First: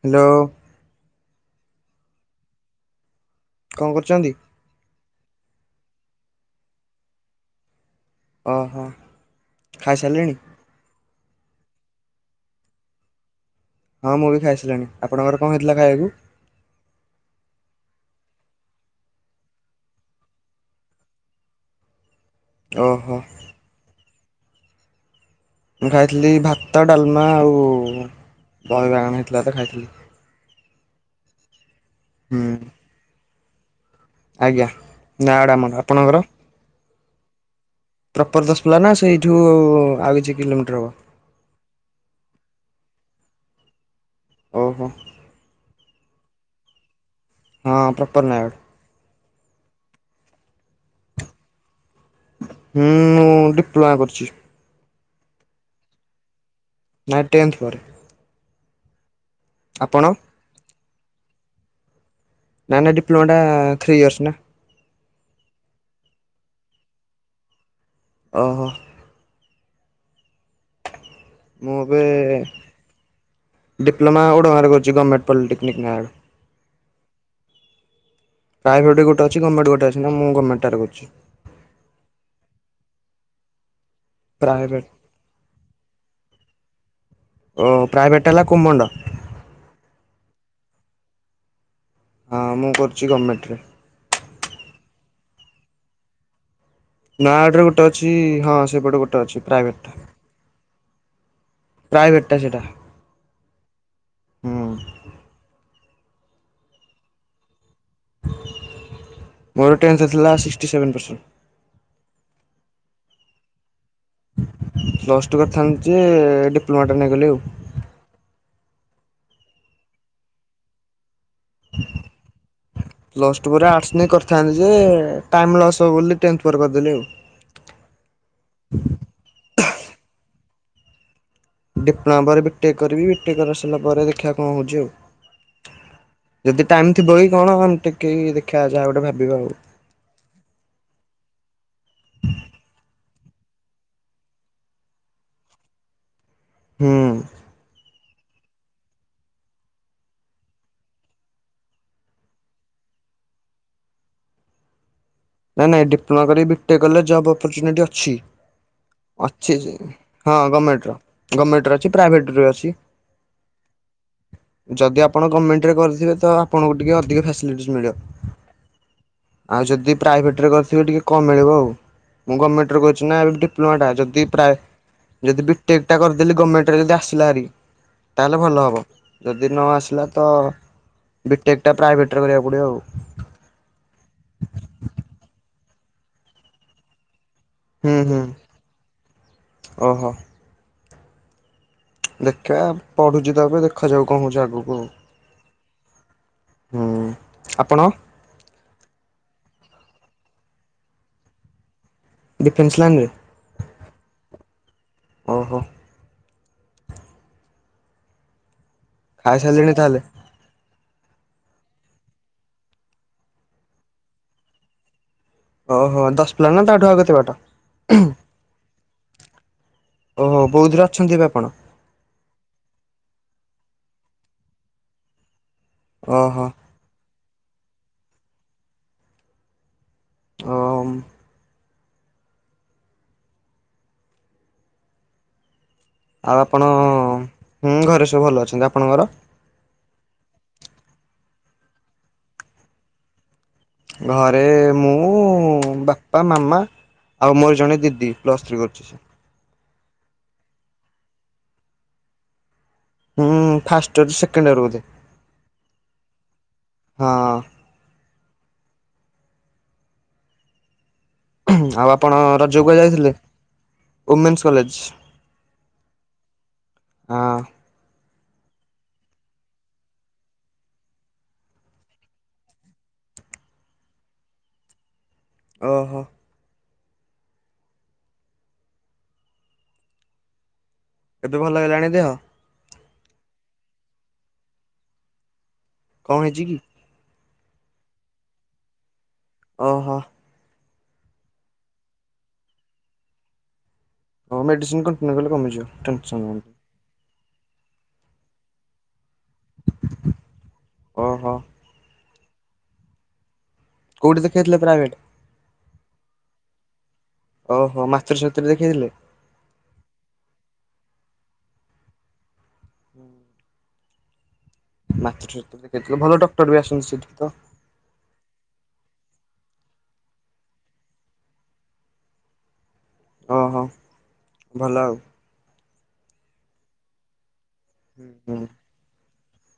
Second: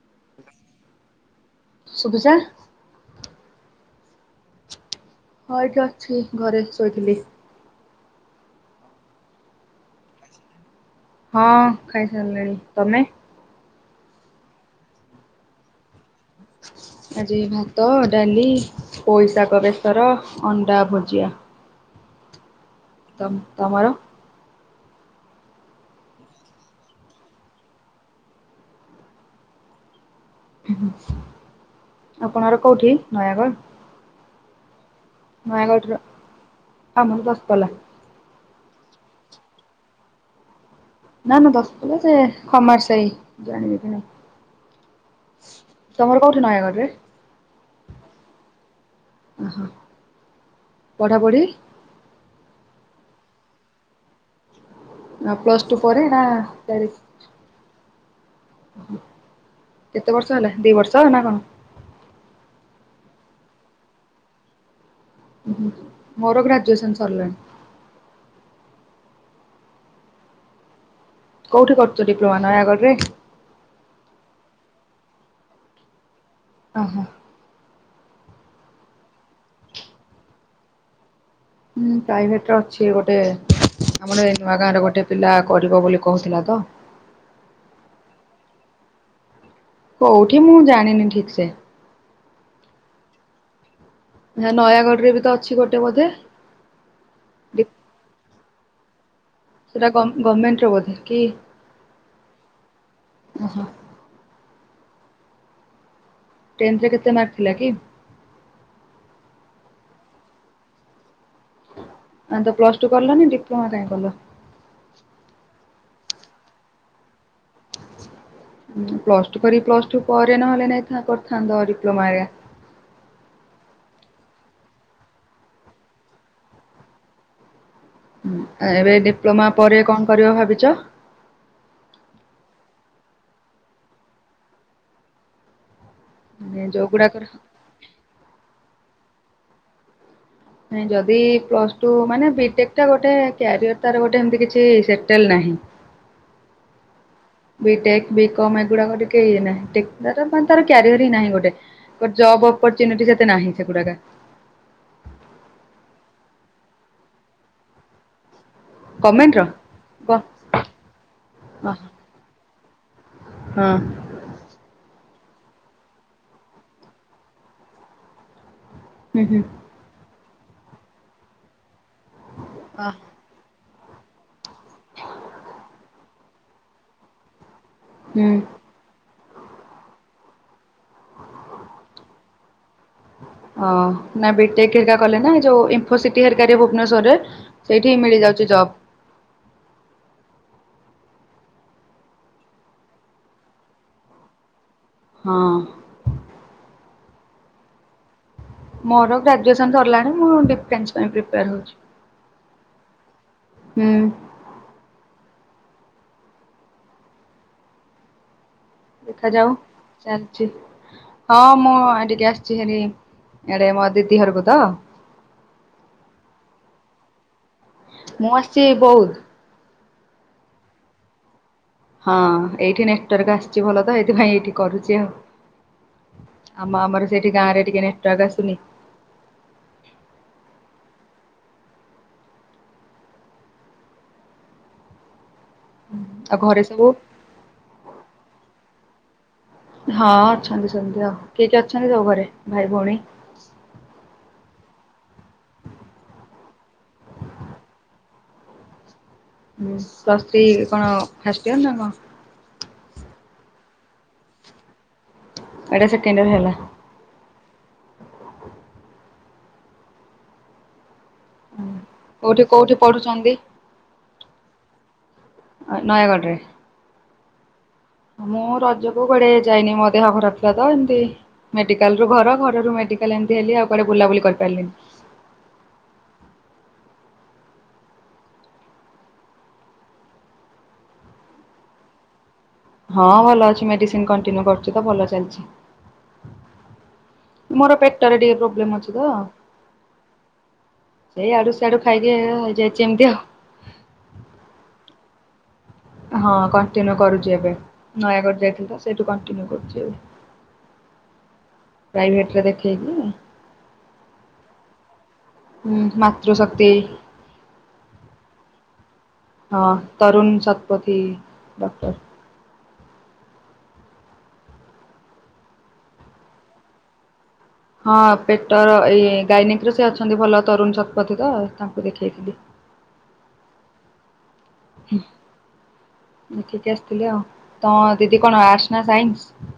[inaudible] [unintelligible] କ'ଣ କରୁଚନ୍ତି? ହଁ ଏଇଠି ଅଛି, ଘରେ ଶୋଇଥିଲି। ଓହୋ ଖାଇସାରିଲିଣି? ହଁ ଖାଇସାରିଲିଣି। ତମେ? ହଁ ମୁଁ ବି ଖାଇସିଲିଣି ଆପଣଙ୍କର କଣ ହେଇଥିଲା ଖାଇବାକୁ? ଆଜି ଭାତ ଡାଲି ପୋଇଶାଗ ବେସର ଅଣ୍ଡା ଭୁଜିଆ। ଓହୋ। ତମ ତମର? ମୁଁ ଖାଇଥିଲି ଭାତ ଡାଲମା ଆଉ ଦହି ବାଇଗଣ ହେଇଥିଲା ତ ଖାଇଥିଲି। ହୁଁ ଆପଣର କୋଉଠି ନୟାଗଡ଼? ଆଜ୍ଞା। ନାଆଡ ଆମର ନୟାଗଡ଼ ର ଆପଣଙ୍କର? ଆମର ଦଶପଲ୍ଲା। ପ୍ରପର ଦଶପଲା ନା ସେଇଠୁ ଆଉ କିଛି କିଲୋମିଟର ହବ? ନା ନା ଦଶପଲା ଯେ ଖମାର ସାଇ ଜାଣିବେ ବି ନା। ଓହୋ। ତମର କୋଉଠି ନୟାଗଡ଼ ରେ? ହଁ ପ୍ରପର ନୟାଗଡ଼। ପଢା ପଢ଼ି? ହୁଁ ମୁଁ ଡିପ୍ଲୋମା କରିଛି। ପ୍ଲସ୍ ଟୁ ପରେ ନା ଡ଼ାଇ ନାଇଁ ଟେନ୍ଥ ପରେ। ଓ ଆପଣ? କେତେ ବର୍ଷ ହେଲା ଦି ବର୍ଷ ନା କଣ? ନା ନା ଡିପ୍ଲୋମାଟା ଥ୍ରୀ ୟର୍ସ ନା। ମୋର ଗ୍ରାଜୁଏସନ୍ ସରିଲାଣି। ଓହୋ। ମୁଁ କୋଉଠି ଏବେ କରୁଛ ଡିପ୍ଲୋମା ନୟାଗଡ଼ ରେ? ଡିପ୍ଲୋମା ଓଡ଼ଙ୍ଗାରେ କରୁଛି ଗମେଟ୍ ପଲିଟେକ୍ନିକ ନାଁରେ। ଓ ହ। ପ୍ରାଇଭେଟ ଗୋଟେ ଅଛି ଗମେଟ୍ ଗୋଟେ ଅଛି ନାଁ ମୁଁ ଗମେଟ୍ ଟାରେ କରୁଛି। ହୁଁ ପ୍ରାଇଭେଟ ର ଅଛି ଗୋଟେ ଆମର ନୂଆ ଗାଁରେ ପ୍ରାଇଭେଟ୍ ଗୋଟେ ପିଲା କରିବ ବୋଲି କହୁଥିଲା ତ। ଓ ପ୍ରାଇଭେଟ୍ ହେଲା କୁମଣ୍ଡ। କୋଉଠି ମୁଁ ଜାଣିନି ଠିକ ସେ। ହଁ ମୁଁ କରୁଛି ଗଭର୍ଣ୍ଣମେଣ୍ଟରେ। ନୟାଗଡ଼ ରେ ବି ତ ଅଛି ଗୋଟେ ବୋଧେ? ନା ଆଡରେ ଗୋଟେ ଅଛି ହଁ ସେପଟେ ଗୋଟେ ଅଛି। ସେଟା ପ୍ରାଇଭେଟ୍ଟା ଗଭର୍ଣମେଣ୍ଟ ର ବୋଧେ କି ପ୍ରାଇଭେଟ୍ଟା ସେଇଟା ଓହୋ। ହୁଁ ଟେନ୍ଥରେ କେତେ ମାର୍କ ଥିଲା କି? ମୋର ଟେନ୍ଥ ଥିଲା ସିକ୍ସଟି ସେଭେନ୍ ପରସେଣ୍ଟ। ଆ ତ ପ୍ଲସ ଟୁ କଲନି ଡିପ୍ଲୋମା କାଇଁ କଲ? ପ୍ଲଶ ଟୁ କରିଥାନ୍ତି ଯେ ଡିପ୍ଲୋମା ଟା ନେଇଗଲେ ଆଉ। ପ୍ଲସ ଟୁ କରିକି ପ୍ଲସ ଟୁ ପରେ ନହେଲେ ନାଇଁ ତା କରିଥାନ୍ତ ଡିପ୍ଲୋମା। ପ୍ଲସ୍ ଟୁ ପରେ ଆର୍ଟସ ନେଇ କରିଥାନ୍ତି ଯେ ଟାଇମ ଲସ୍ ହବ ବୋଲି ଟେନ୍ଥ ପରେ କରିଦେଲି ଆଉ। ଏବେ ଡିପ୍ଲୋମା ପରେ କଣ କରିବ ଭାବିଛ? ିପଣା ପରେ ବିଟେ କରିବି ବିଟେ କରିସାରିଲା ପରେ ଦେଖିବା କଣ ହେଉଛି ଆଉ ମାନେ ଯଦି ଟାଇମ ଥିବ ଯୋଉଗୁଡାକର କି କଣ ଆମେ ଟିକେ ଦେଖା ଯାହା ଗୋଟେ ଭାବିବା ଆଉ। ନଁ ଯଦି ପ୍ଲସ ଟୁ ମାନେ ବିଟେକ୍ ଟା ଗୋଟେ କ୍ୟାରିୟର ତାର ଗୋଟେ ଏମତି କିଛି ସେଟେଲ ନାହିଁ। ହୁଁ। ବିଟେକ୍, ବିକମ୍, ଏଗୁଡାକ ଟିକେ ଇଏ ନାହିଁ। ତାର କ୍ୟାରିୟ ହିଁ ନାହିଁ ଗୋଟେ। ଜବ୍ ଅପର୍ଚୁନିଟି ସେତେ ନାହିଁ, ସେଗୁଡାକେ। ନାଇଁ, ନାଇଁ। ଡିପ୍ଳୋମା କରି, ବିଟେକ୍ କଲେ, ଜବ୍ ଅପର୍ଚୁନିଟି ଅଛି। ଗମେଣ୍ଟର? ଅଛି ଯେ। ଗ ହଁ, ଗମେଣ୍ଟର, ଗମେଣ୍ଟର ଅଛି। ପ୍ରାଇଭେଟ୍ର ଭି ଅଛି। ହଁ। ଯଦି ଆପଣ ଗମେଣ୍ଟରେ କରିଥିବେ, ତ ଆପଣଙ୍କୁ ଟିକିଏ ଅଧିକ ଫାସିଲିଟିସ୍ ମିଳିବ। [inaudible] ହୁଁ, ହୁଁ। ଆଉ ଯଦି ପ୍ରାଇଭେଟ୍ରରେ କରିଥିବେ ଟିକେ କମ୍ ମିଳିବ ଆଉ ମୁଁ ଗମେଣ୍ଟରେ କରିଛି ନା ଏବେ ଟି ଡିପ୍ଲୋମା ଟା ଯଦି ପ୍ରାଏ ଯଦି ବିଟେକ୍ ଟା କରିଦେଲି ଗମେଣ୍ଟରେ ଯଦି ଆସିଲା ହାରି ହୁଁ ତାହେଲେ ଭଲ ହବ ଯଦି ନ ଆସିଲା ତ ବିଟେକ୍ ଟା ପ୍ରାଇଭେଟରେ କରିବାକୁ ପଡିବ ଆଉ। ହଁ ନାଇ ବିଟେକ୍ ହେରିକା କଲେ ନା ଏ ଯୋଉ ଇଫୋସିଟି ହେରିକା ଯୋଉ ଭୁବନେଶ୍ଵରରେ ହୁଁ, ହୁଁ ଓହୋ। ଦେଖିବା, ପଢୁଛି ତ ଏବେ ଦେଖାଯାଉ କଣ ହଉଛି ଆଗକୁ। ହଁ। ହୁଁ ଆପଣ? ମୋର ଗ୍ରାଜୁଏସନ ସରିଲାଣି ମୁଁ ଡିଫେନ୍ସ ପାଇଁ ପ୍ରିପେୟାର ହଉଛି। ଡିଫେନ୍ସ ଲାଇନରେ। ହୁଁ। ଓହୋ। ଦେଖାଯାଉ ଖାଇସାରିଲେଣି ତାହେଲେ ଚାଲ ଚି ହଁ, ମୁଁ ଟିକେ ଆସିଛି ହାରି ଆଡେ ମୋ ଦିଦି ଘରକୁ ତ। ଓହ ଦଶକିଲୋ ନା ତାଠୁ ଆଉ କେତେ ବାଟ? ମୁଁ ଆସିଛି ବୌଦ୍ଧ। ଓହୋ ବୌଦ୍ଧରେ ଅଛନ୍ତି ଏବେ ଆପଣ? ହଁ ଏଇଠି ନେଟୱାର୍କ ଆସୁଛି ଭଲ ତ ଏଇଥିପାଇଁ ଏଇଠି କରୁଛି ଆଉ। ଓହୋ। ଆମ ଆମର ସେଠି ଗାଁରେ ଟିକେ ନେଟୱାର୍କ ଆସୁନି। ଓ ମ ଆଉ ଘରେ ଆପଣ ସବୁ ହୁଁ ଘରେ ସବୁ ଭଲ ଅଛନ୍ତି। ଆପଣଙ୍କର? ହଁ ଅଛନ୍ତି ସେମିତି ଆଉ କିଏ କିଏ ଅଛନ୍ତି ସବୁ ଘରେ? ଭାଇ, ଭଉଣୀ ଘରେ ମୁଁ, ବାପା, ମାମା। ଆଉ ମୋର ଜଣେ ଦିଦି ପ୍ଲସ୍ ଥ୍ରୀ କରୁଛି ସେ। ହୁଁ ପ୍ଲସଥ୍ରୀ କଣ ଫାଷ୍ଟ ଇୟର ନା କଣ? ହୁଁ ଫାଷ୍ଟ ଇୟର, ସେକେଣ୍ଡ ଇୟର ବୋଧେ। ଏଇଟା ସେକେଣ୍ଡ ଇୟର ହେଲା। ହଁ। ଆଉ, ଆପଣ କୋଉଠି ରଜକୁ କୋଉଠି କୁଆ ଯାଇଥିଲେ? ପଢୁଛନ୍ତି ଓମେନ୍ସ କଲେଜ ନୟାଗଡ଼ ରେ। ହଁ। ମୁଁ ରଜକୁ କୁଆଡେ ଯାଇନି ମୋ ଦେହ ଖରାପ ଥିଲା ତ ଏମିତି ମେଡିକାଲରୁ ଘର, ଘରରୁ ମେଡିକାଲ ଏମିତି ହେଲି। ଆଉ କୁଆଡ ବୁଲାବୁଲି କରିପାରିଲିନି। ଓହୋ। ଏବେ ଭଲ ହେଇଗଲାଣି ଦେହ? ହଁ, ଭଲ ଅଛି। ମେଡିସିନ କଣ୍ଟିନ୍ୟୁ କରୁଛି ତ ଭଲ ଚାଲିଛି। କଣ ହେଇଛି କି? ମୋର ପେଟରେ ଟିକେ ପ୍ରୋବ୍ଲେମ୍ ଅଛି ତ ଓହୋ। ସେଇ ଆଡୁ ଶିଆଡୁ ଖାଇକି ଏ ହେଇଯାଇଛି ଏମିତି ଆଉ। ହଉ ମେଡିସିନ କଣ୍ଟିନ୍ୟୁ କଲେ କମିଯିବ। ଟେନସନ ହଁ କଣ୍ଟିନ୍ୟୁ କରୁଛି ଏବେ ନୟାଗଡ଼ ଯାଇଥିଲଥିଲୁ ତ ସେଠୁ କଣ୍ଟିନ୍ୟୁ କରୁଛି ଏବେ ଓହୋ ପ୍ରାଇଭେଟରେ ଦେଖେଇକି କୋଉଠି ଦେଖେଇଥିଲେ ପ୍ରାଇଭେଟ ହୁଁ, ମାତୃଶକ୍ତି। ଓହୋ, ମାତୃଶକ୍ତି ରେ ଦେଖେଇଥିଲେ? ହଁ, ତରୁଣ ଶତପଥି ଡକ୍ଟର। ହୁଁ। ମାତୃଶକ୍ତି, ଭଲ ଡକ୍ଟର ବି ଆସନ୍ତି ସେଠିକି ତ। ହଁ ପେଟର, ଏଇ ଗାଇନିକିର ସେ ଅଛନ୍ତି ଭଲ ତରୁଣ ଶତପଥୀ ତ, ତାଙ୍କୁ ଦେଖେଇଥିଲି। ଓହୋ, ଭଲ ଆଉ। ଦେଖେଇକି ଆସିଥିଲି ଆଉ, ତମ ଦିଦି କଣ ହୁଁ ଆର୍ଟସ ନା ସାଇନ୍ସ?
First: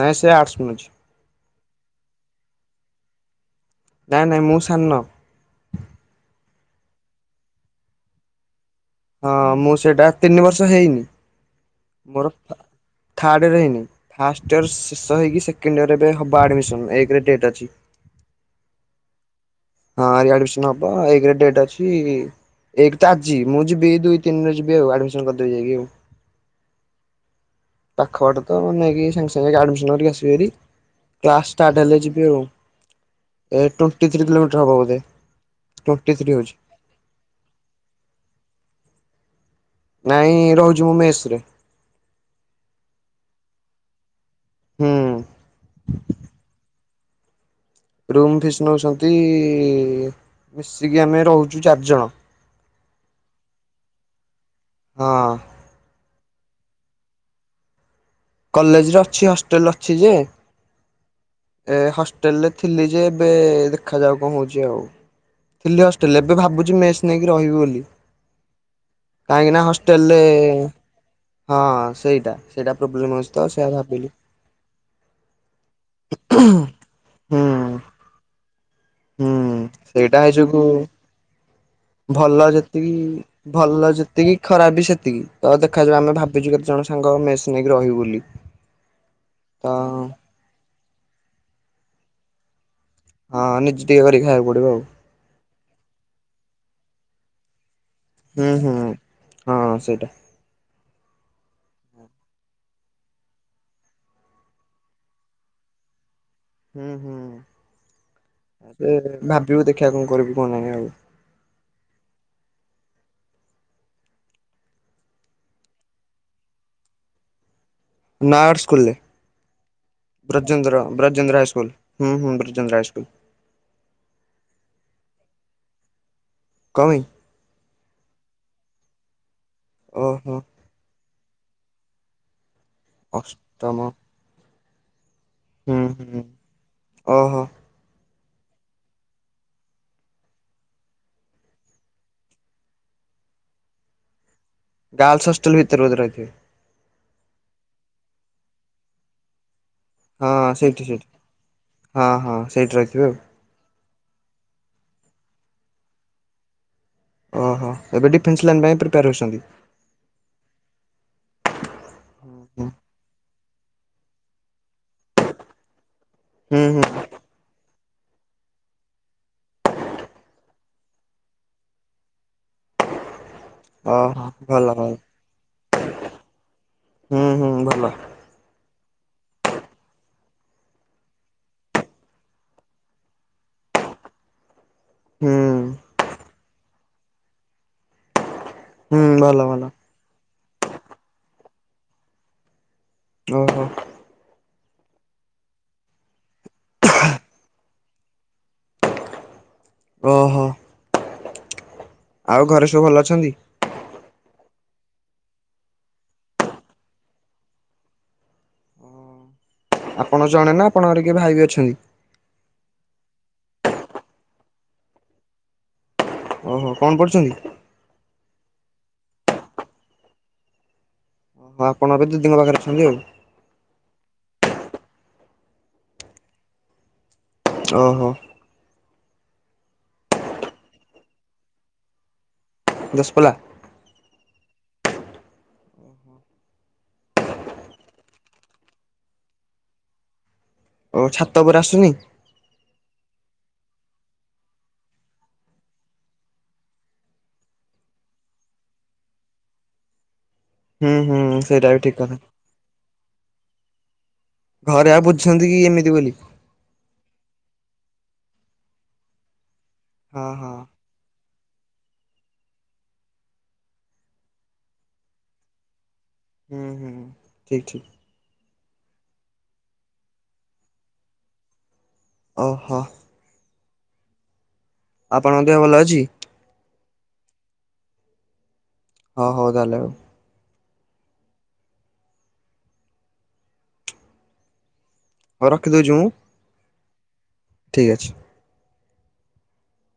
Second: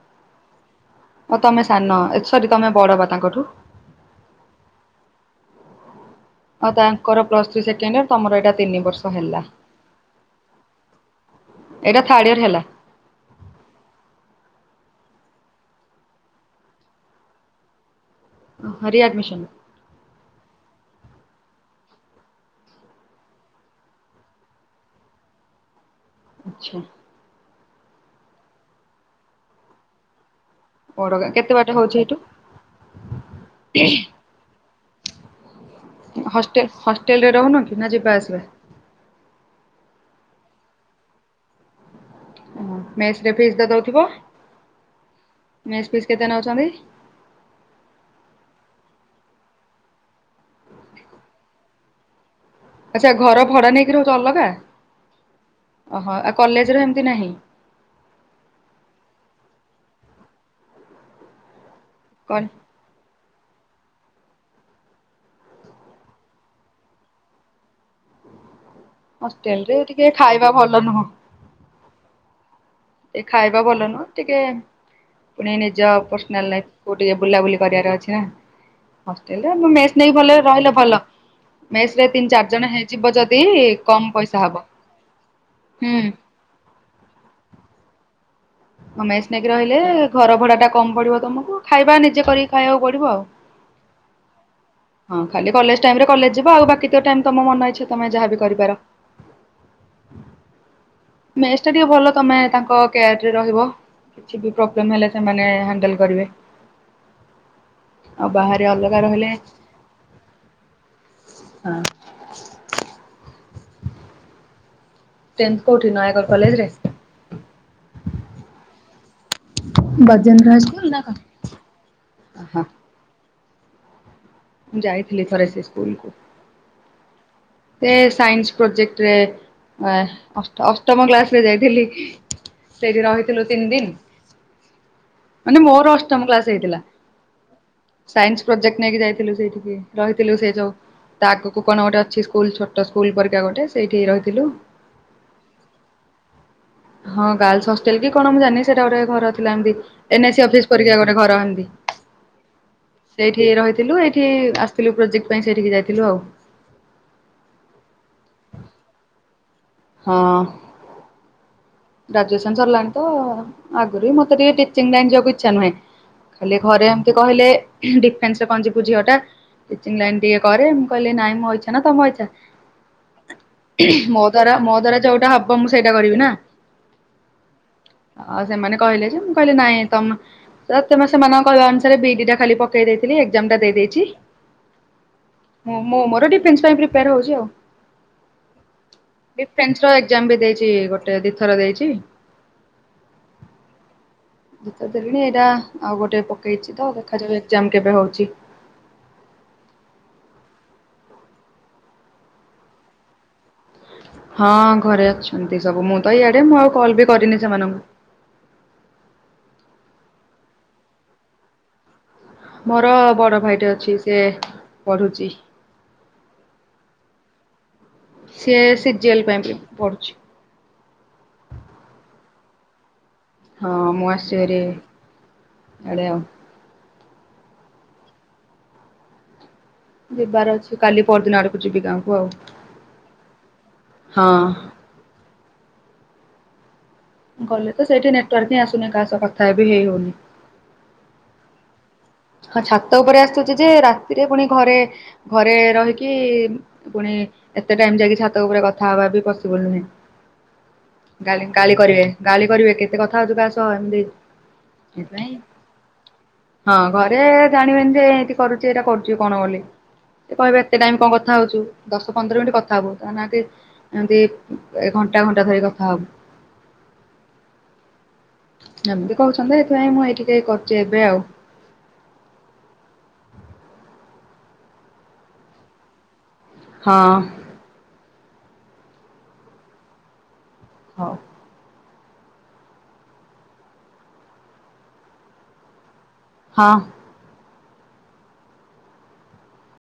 ନାଇଁ ସେ ଆର୍ଟସ [unintelligible] ଓ ତମେ ସାନ, ଏ ସରି ତମେ ବଡ ବା ତାଙ୍କଠୁ? ନାଇଁ ନାଇଁ, ମୁଁ ସାନ। ଆଉ ତାଙ୍କର ପ୍ଲସ ଥ୍ରୀ ସେକଣ୍ଡଇଅର ତମର ଏଟା ତିନି ବର୍ଷ। ହେଲା। ହଁ, ମୁଁ ସେଇଟା ତିନି ବର୍ଷ ହେଇନି, ଏଇଟା ଥାର୍ଡ ମୋର ଇୟର ହେଲା ଥାର୍ଡ଼ ଇଅର ହେଇନି, ଫାଷ୍ଟ ଇୟର୍ ଶେଷ ହେ ହୋଇକି ସେକେଣ୍ଡ ଇୟରରେ ଏବେ ହେବ ଆଡ଼ମିସନ୍ ଏକରେ ଡେଟ୍ ଅଛି। ହରି ଆଡମିସନ ହଁ ରିଆଡମିସନ ହବ, ଏକରେ ଡେଟ୍ ଅଛି ଇ ଏକ ତ ଆଜି, ମୁଁ ଯିବି ଦୁଇ ତିନି ରେ ଯିବି ଆଉ, ଆଡମିସନ କରିଦେବି ଯାଇକି ଆଉ। ଆଛା। ପାଖବାଟ ତ, ମୁଁ ନେଇକି ସାଙ୍ଗେ ସାଙ୍ଗେ ଆଡମିସନ କରିକି ଆସିବିହାରି। ଓଡ଼ଗାଁ କ୍ଲାସ କେତେ ବାଟ ଷ୍ଟାର୍ଟ ହଉଛି ହେଲେ ଏଇଠୁ? ଯିବି ଆଉ, ଏ ଟୋଣ୍ଟି ଥ୍ରି କିଲୋମିଟର ହବ ବୋଧେ। ଟ୍ୱେଣ୍ଟି ଥ୍ରୀ ହଉଛି ହଷ୍ଟେଲ, ହଷ୍ଟେଲରେ ରହୁନ କି? ନା ଯିବା ଆସିବା? ନାଇଁ, ରହୁଛି ମୁଁ ମେସରେ। ଓ, ମେସରେ ଫିସ୍ ତ ଦଉଥିବ, ହୁଁ ମେସଫିସ୍ କେତେ ନଉଛନ୍ତି? ରୁମ୍ ଫିସ୍ ନଉଛନ୍ତି, ମିଶିକି ଆମେ ରହୁଛୁ ଚାରିଜଣ। ଆଛା, ଘର ଭଡା ନେଇକି ରହୁଛ ଅଲଗା। ହଁ। ଓହୋ, ଆଉ କଲେଜରେ ଏମିତି ନାହିଁ? କଲେଜରେ ଅଛି, ହଷ୍ଟେଲ ଅଛି ଯେ, ଏ କଣ ହଷ୍ଟେଲରେ ଥିଲି ଯେ ଏବେ ଦେଖାଯାଉ କଣ ହଉଛି ଆଉ। ଥିଲି ହଷ୍ଟେଲରେ, ଏବେ ଭାବୁଛି ମେସ୍ ନେଇକି ରହିବି ବୋଲି। କାହିଁକି ନା ଟିକେ ହଷ୍ଟେଲରେ, ଖାଇବା ଭଲ ନୁହଁ। ହଁ ସେଇଟା ସେଇଟା ପ୍ରୋବ୍ଲେମ ଏଇ ଅଛି ତ ଖାଇବା ସେଇଆ ଭଲ ନୁହଁ, ଭାବିଲି ଟିକେ ପୁଣି ନିଜ ପର୍ସନାଲ୍ ଲାଇଫ୍ କୁ ଟିକେ ହୁଁ ବୁଲାବୁଲି କରିବାର ଅଛି ନା। ହୁଁ ହଷ୍ଟେଲରେ ମେସ ନେଇକି ସେଇଟା ହେଇ ଭଲରେ ଯୋଗୁ ରହିଲେ ଭଲ। ମେସ ରେ ତିନି ଭଲ ଚାରି ଜଣ ଯେତିକି ହେଇଯିବ ଯଦି, ଭଲ କମ ଯେତିକି ପଇସା ହବ। ଖରାପ ବି ସେତିକି, ତ ଦେଖାଯାଉ ହୁଁ। ଆମେ ଭାବିଛୁ କେତେ ଜଣ ସାଙ୍ଗ ମେସ୍ ନେଇକି ରହିବୁ ବୋଲି। ମେଶ ନେଇକି ତ ରହିଲେ, ଘର ଭଡା ଟା କମ ପଡିବ ତମକୁ, ଖାଇବା ନିଜେ କରିକି ଖାଇବାକୁ ପଡିବ ଆଉ। ହଁ, ନିଜେ ଟିକେ କରିକି ଖାଇବାକୁ ପଡିବ ଆଉ। ହଁ ଖାଲି କଲେଜ ଟାଇମ ରେ କଲେଜ ଯିବ ଆଉ ବାକି ତ ଟାଇମ ତମ ମନ ଇଛା ତମେ ଯାହାବି ହୁଁ କରିପାର? ହୁଁ। ହଁ ସେଇଟା ମେସଟା ଟିକେ ଭଲ ତମେ ତାଙ୍କ [unintelligible] କେଆର ରେ ରହିବ, କିଛି ବି ପ୍ରୋବ୍ଲେମ ହେଲେ ସେମାନେ ହ୍ୟାଣ୍ଡେଲ କରିବେ। ହୁଁ ହୁଁ, ଆଉ ବାହାରେ ଅଲଗା ରହିଲେ ଭାବିବୁ ଦେଖିବା କଣ କରିବୁ କଣ ନାହିଁ ଆଉ। ହଁ ଟେନ୍ଥ କୋଉଠି? ନୟାଗଡ଼ କଲେଜରେ? ନାର୍ଡ ସ୍କୁଲରେ, ବ୍ରଜେନ୍ଦ୍ର, ହାଇସ୍କୁଲ ନା କଣ? ବ୍ରଜେନ୍ଦ୍ର ହାଇସ୍କୁଲ୍, ହୁଁ ହୁଁ ହଁ ବ୍ରଜେନ୍ଦ୍ର ହାଇସ୍କୁଲ। ମୁଁ ଯାଇଥିଲି ଥରେ ସେ ସ୍କୁଲକୁ। କଁ ପାଇଁ? ସେ ସାଇନ୍ସ ପ୍ରୋଜେକ୍ଟ ରେ, ଅ ଓହୋ ଅଷ୍ଟ ଅଷ୍ଟମ କ୍ଲାସ ରେ ଯାଇଥିଲି। ସେଇଠି ରହିଥିଲୁ ତିନି ଅଷ୍ଟମ ଦିନି, ମାନେ ହୁଁ ମୋର ହୁଁ। ଅଷ୍ଟମ କ୍ଲାସ ହେଇଥିଲା। ଓହୋ ସାଇନ୍ସ ପ୍ରୋଜେକ୍ଟ ନେଇକି ଯାଇଥିଲୁ ସେଇଠିକି ରହିଥିଲୁ ସେ ଯୋଉ ତା ଆଗକୁ କଣ ଗୋଟେ ଅଛି? ସ୍କୁଲ ଛୋଟ ସ୍କୁଲ ପରିକା ଗୋଟେ ସେଇଠି ରହିଥିଲୁ। ଗାର୍ଲସ ହଷ୍ଟେଲ ଭିତରେ ଭିତରେ ବୋଧେ ରହିଥିବେ? ହଁ ଗାର୍ଲସ ହଷ୍ଟେଲ କି କଣ ମୁଁ ଜାଣିନି ସେଇଟା ଗୋଟେ ଘର ଥିଲା ଏମିତି ଏନ୍ ଏସ ସି ହଁ ଅଫିସ ସେଇଠି ପରିକି ସେଇଠି ଗୋଟେ ଘର ହେନ୍ତି ହଁ ହଁ ରହିଥିବେ ଆଉ। ସେଇଠି ସେଠି ରହିଥିଲୁ ଏଇଠି ଆସିଥିଲୁ ପ୍ରୋଜେକ୍ଟ ପାଇଁ ସେଠିକି ଯାଇଥିଲୁ ଆଉ ଓହୋ ଏବେ ଡିଫେନ୍ସ ଲାଇନ୍ ପାଇଁ ପ୍ରିପେରାସନ। ହଁ। ଗ୍ରାଜୁଏସନ୍ ହୁଁ ସରିଲାଣି ତ ଆଗରୁ ବି ମତେ ଟିକେ ଟିଚିଂ ଲାଇନ୍ ଯିବାକୁ ଇଛା ନୁହେଁ ହେଲେ ହୁଁ ଘରେ ଏମିତି କହିଲେ ଡିଫେନ୍ସରେ କଣ ଯିବୁ ଝିଅ ଟା ଟିଚିଂ ଲାଇନ୍ ଟିକେ କରେ ମୁଁ କିହିଲ ନାଇଁ ମୋ ଇଚ୍ଛା ନା ତମ ଇଚ୍ଛା? ମୋ ଓହୋ ଦ୍ଵାରା ଭଲ ମୋ ଭଲ। ଦ୍ଵାରା ଯୋଉଟା ହବ ମୁଁ ସେଇଟା କରିବି ନା। ହୁଁ ହୁଁ ଭଲ। ଆଉ ସେମାନେ କହିଲେ ଯେ ମୁଁ କହିଲେ ନାଇଁ ତମ ତ ତମେ ସେମାନଙ୍କ କହିବା ଅନୁସାରେ ବିଇଡି ଟା ଖାଲି ପକେଇ ଦେଇଥିଲି ଏକ୍ସାମ ଟା ଦେଇଦେଇଛି। ହୁଁ ମୁଁ ମୁଁ ମୋର ଡିଫେନ୍ସ ପାଇଁ ପ୍ରିପେୟାର ହଉଛି ଆଉ ହୁଁ ଭଲ ଭଲ ଡିଫେନ୍ସ ର ଏକ୍ସାମ୍ ବି ଦେଇଛି ଗୋଟେ ଦିଥର ଦେଇଛି ଓହୋ। ଯେତ ଦେଲିଣି ଏଇଟା ଆଉ ଗୋଟେ ପକେଇଛି ତ ଦେଖାଯାଉ ଏକ୍ସଜାମ୍ କେବେ ହଉଛି? ଓହୋ। ଆଉ ଘରେ ସବୁ ଭଲ ଅଛନ୍ତି? ହଁ ଘରେ ଅଛନ୍ତି ସବୁ ମୁଁ ତ ଇଆଡେ ମୁଁ ଆଉ କଲ୍ ବି କରିନି ସେମାନଙ୍କୁ ଆପଣ ଜଣେ ନା ଆପଣଙ୍କର କିଏ ଭାଇ ବି ଅଛନ୍ତି? ମୋର ବଡ ଭାଇଟେ ଅଛି ସେ ପଢୁଛି। ଓହୋ କଣ ପଢୁଛନ୍ତି? ସିଏ ସିଜିଏଲ ପାଇଁ ବି ପଢ଼ୁଛି। ହଁ ଆପଣ ଏବେ ଦିଦୀଙ୍କ ପାଖରେ ଅଛନ୍ତି ଆଉ ହଁ ମୁଁ ଆସିଚି ବାରି ଇଆଡ଼େ ଆଉ ଓ ହୋ। ଯିବାର ଅଛି କାଲି ପର ଦିନ ଆଡକୁ ଯିବି ଗାଁକୁ ଆଉ ଦଶପଲା। ହଁ। ଗଲେ ତ ସେଇଠି ନେଟୱାର୍କି ହିଁ ଆସୁନି କାହା ସ କଥା ହେବି ହେଇ ହଉନି? ଓ ଛାତ ଉପରେ ଆସୁନି? ହଁ ଛାତ ଉପରେ ଆସୁଛି ଯେ ରାତିରେ ପୁଣି ଘରେ ଘରେ ରହିକି ପୁଣି ଏତେ ଟାଇମ ଯାଇକି ଛାତ ଉପରେ କଥା ହବା ବି ପସିବୁଲ ନୁହେଁ। ହୁଁ ହୁଁ ଗାଳି ସେଇଟା ଗାଳି ବି ଠିକ କରିବେ କଥା। ଗାଳି କରିବେ କେତେ କଥା ହେଉଛୁ କା ସହ ଏମିତି ଘରେ ଆଉ ସେଥିପାଇଁ ବୁଝୁଛନ୍ତି କି ଏମିତି ବୋଲି। ହଁ ଘରେ ଜାଣିବେନି ଯେ ଏଇଠି କରୁଚି ଏଇଟା କରୁଚି କଣ ହଁ କ ହଁ କହିବେ ଏତେ ଟାଇମ କଣ କଥା ହଉଚୁ ଦଶ ପନ୍ଦର ମିନିଟ୍ କଥା ହଵୁ ତା ଏମିତି ଘଣ୍ଟା ଘଣ୍ଟା ଧରି କଥା ହବୁ। ହୁଁ ହୁଁ ଠିକ୍ ଠିକ୍। ଏମିତି କହୁଛନ୍ତି ଏଇଥିପାଇଁ ମୁଁ ଏଇଠି କେ କରୁଛି ଏବେ ଆଉ ଓହୋ। ଆପଣଙ୍କ ଦେହ ଭଲ ଅଛି? ହଁ ହଁ ହଉ ତାହେଲେ ଆଉ ହଉ। ହଉ ରଖିଦଉଛି ମୁଁ? ହଁ। ଠିକ୍ ଅଛି।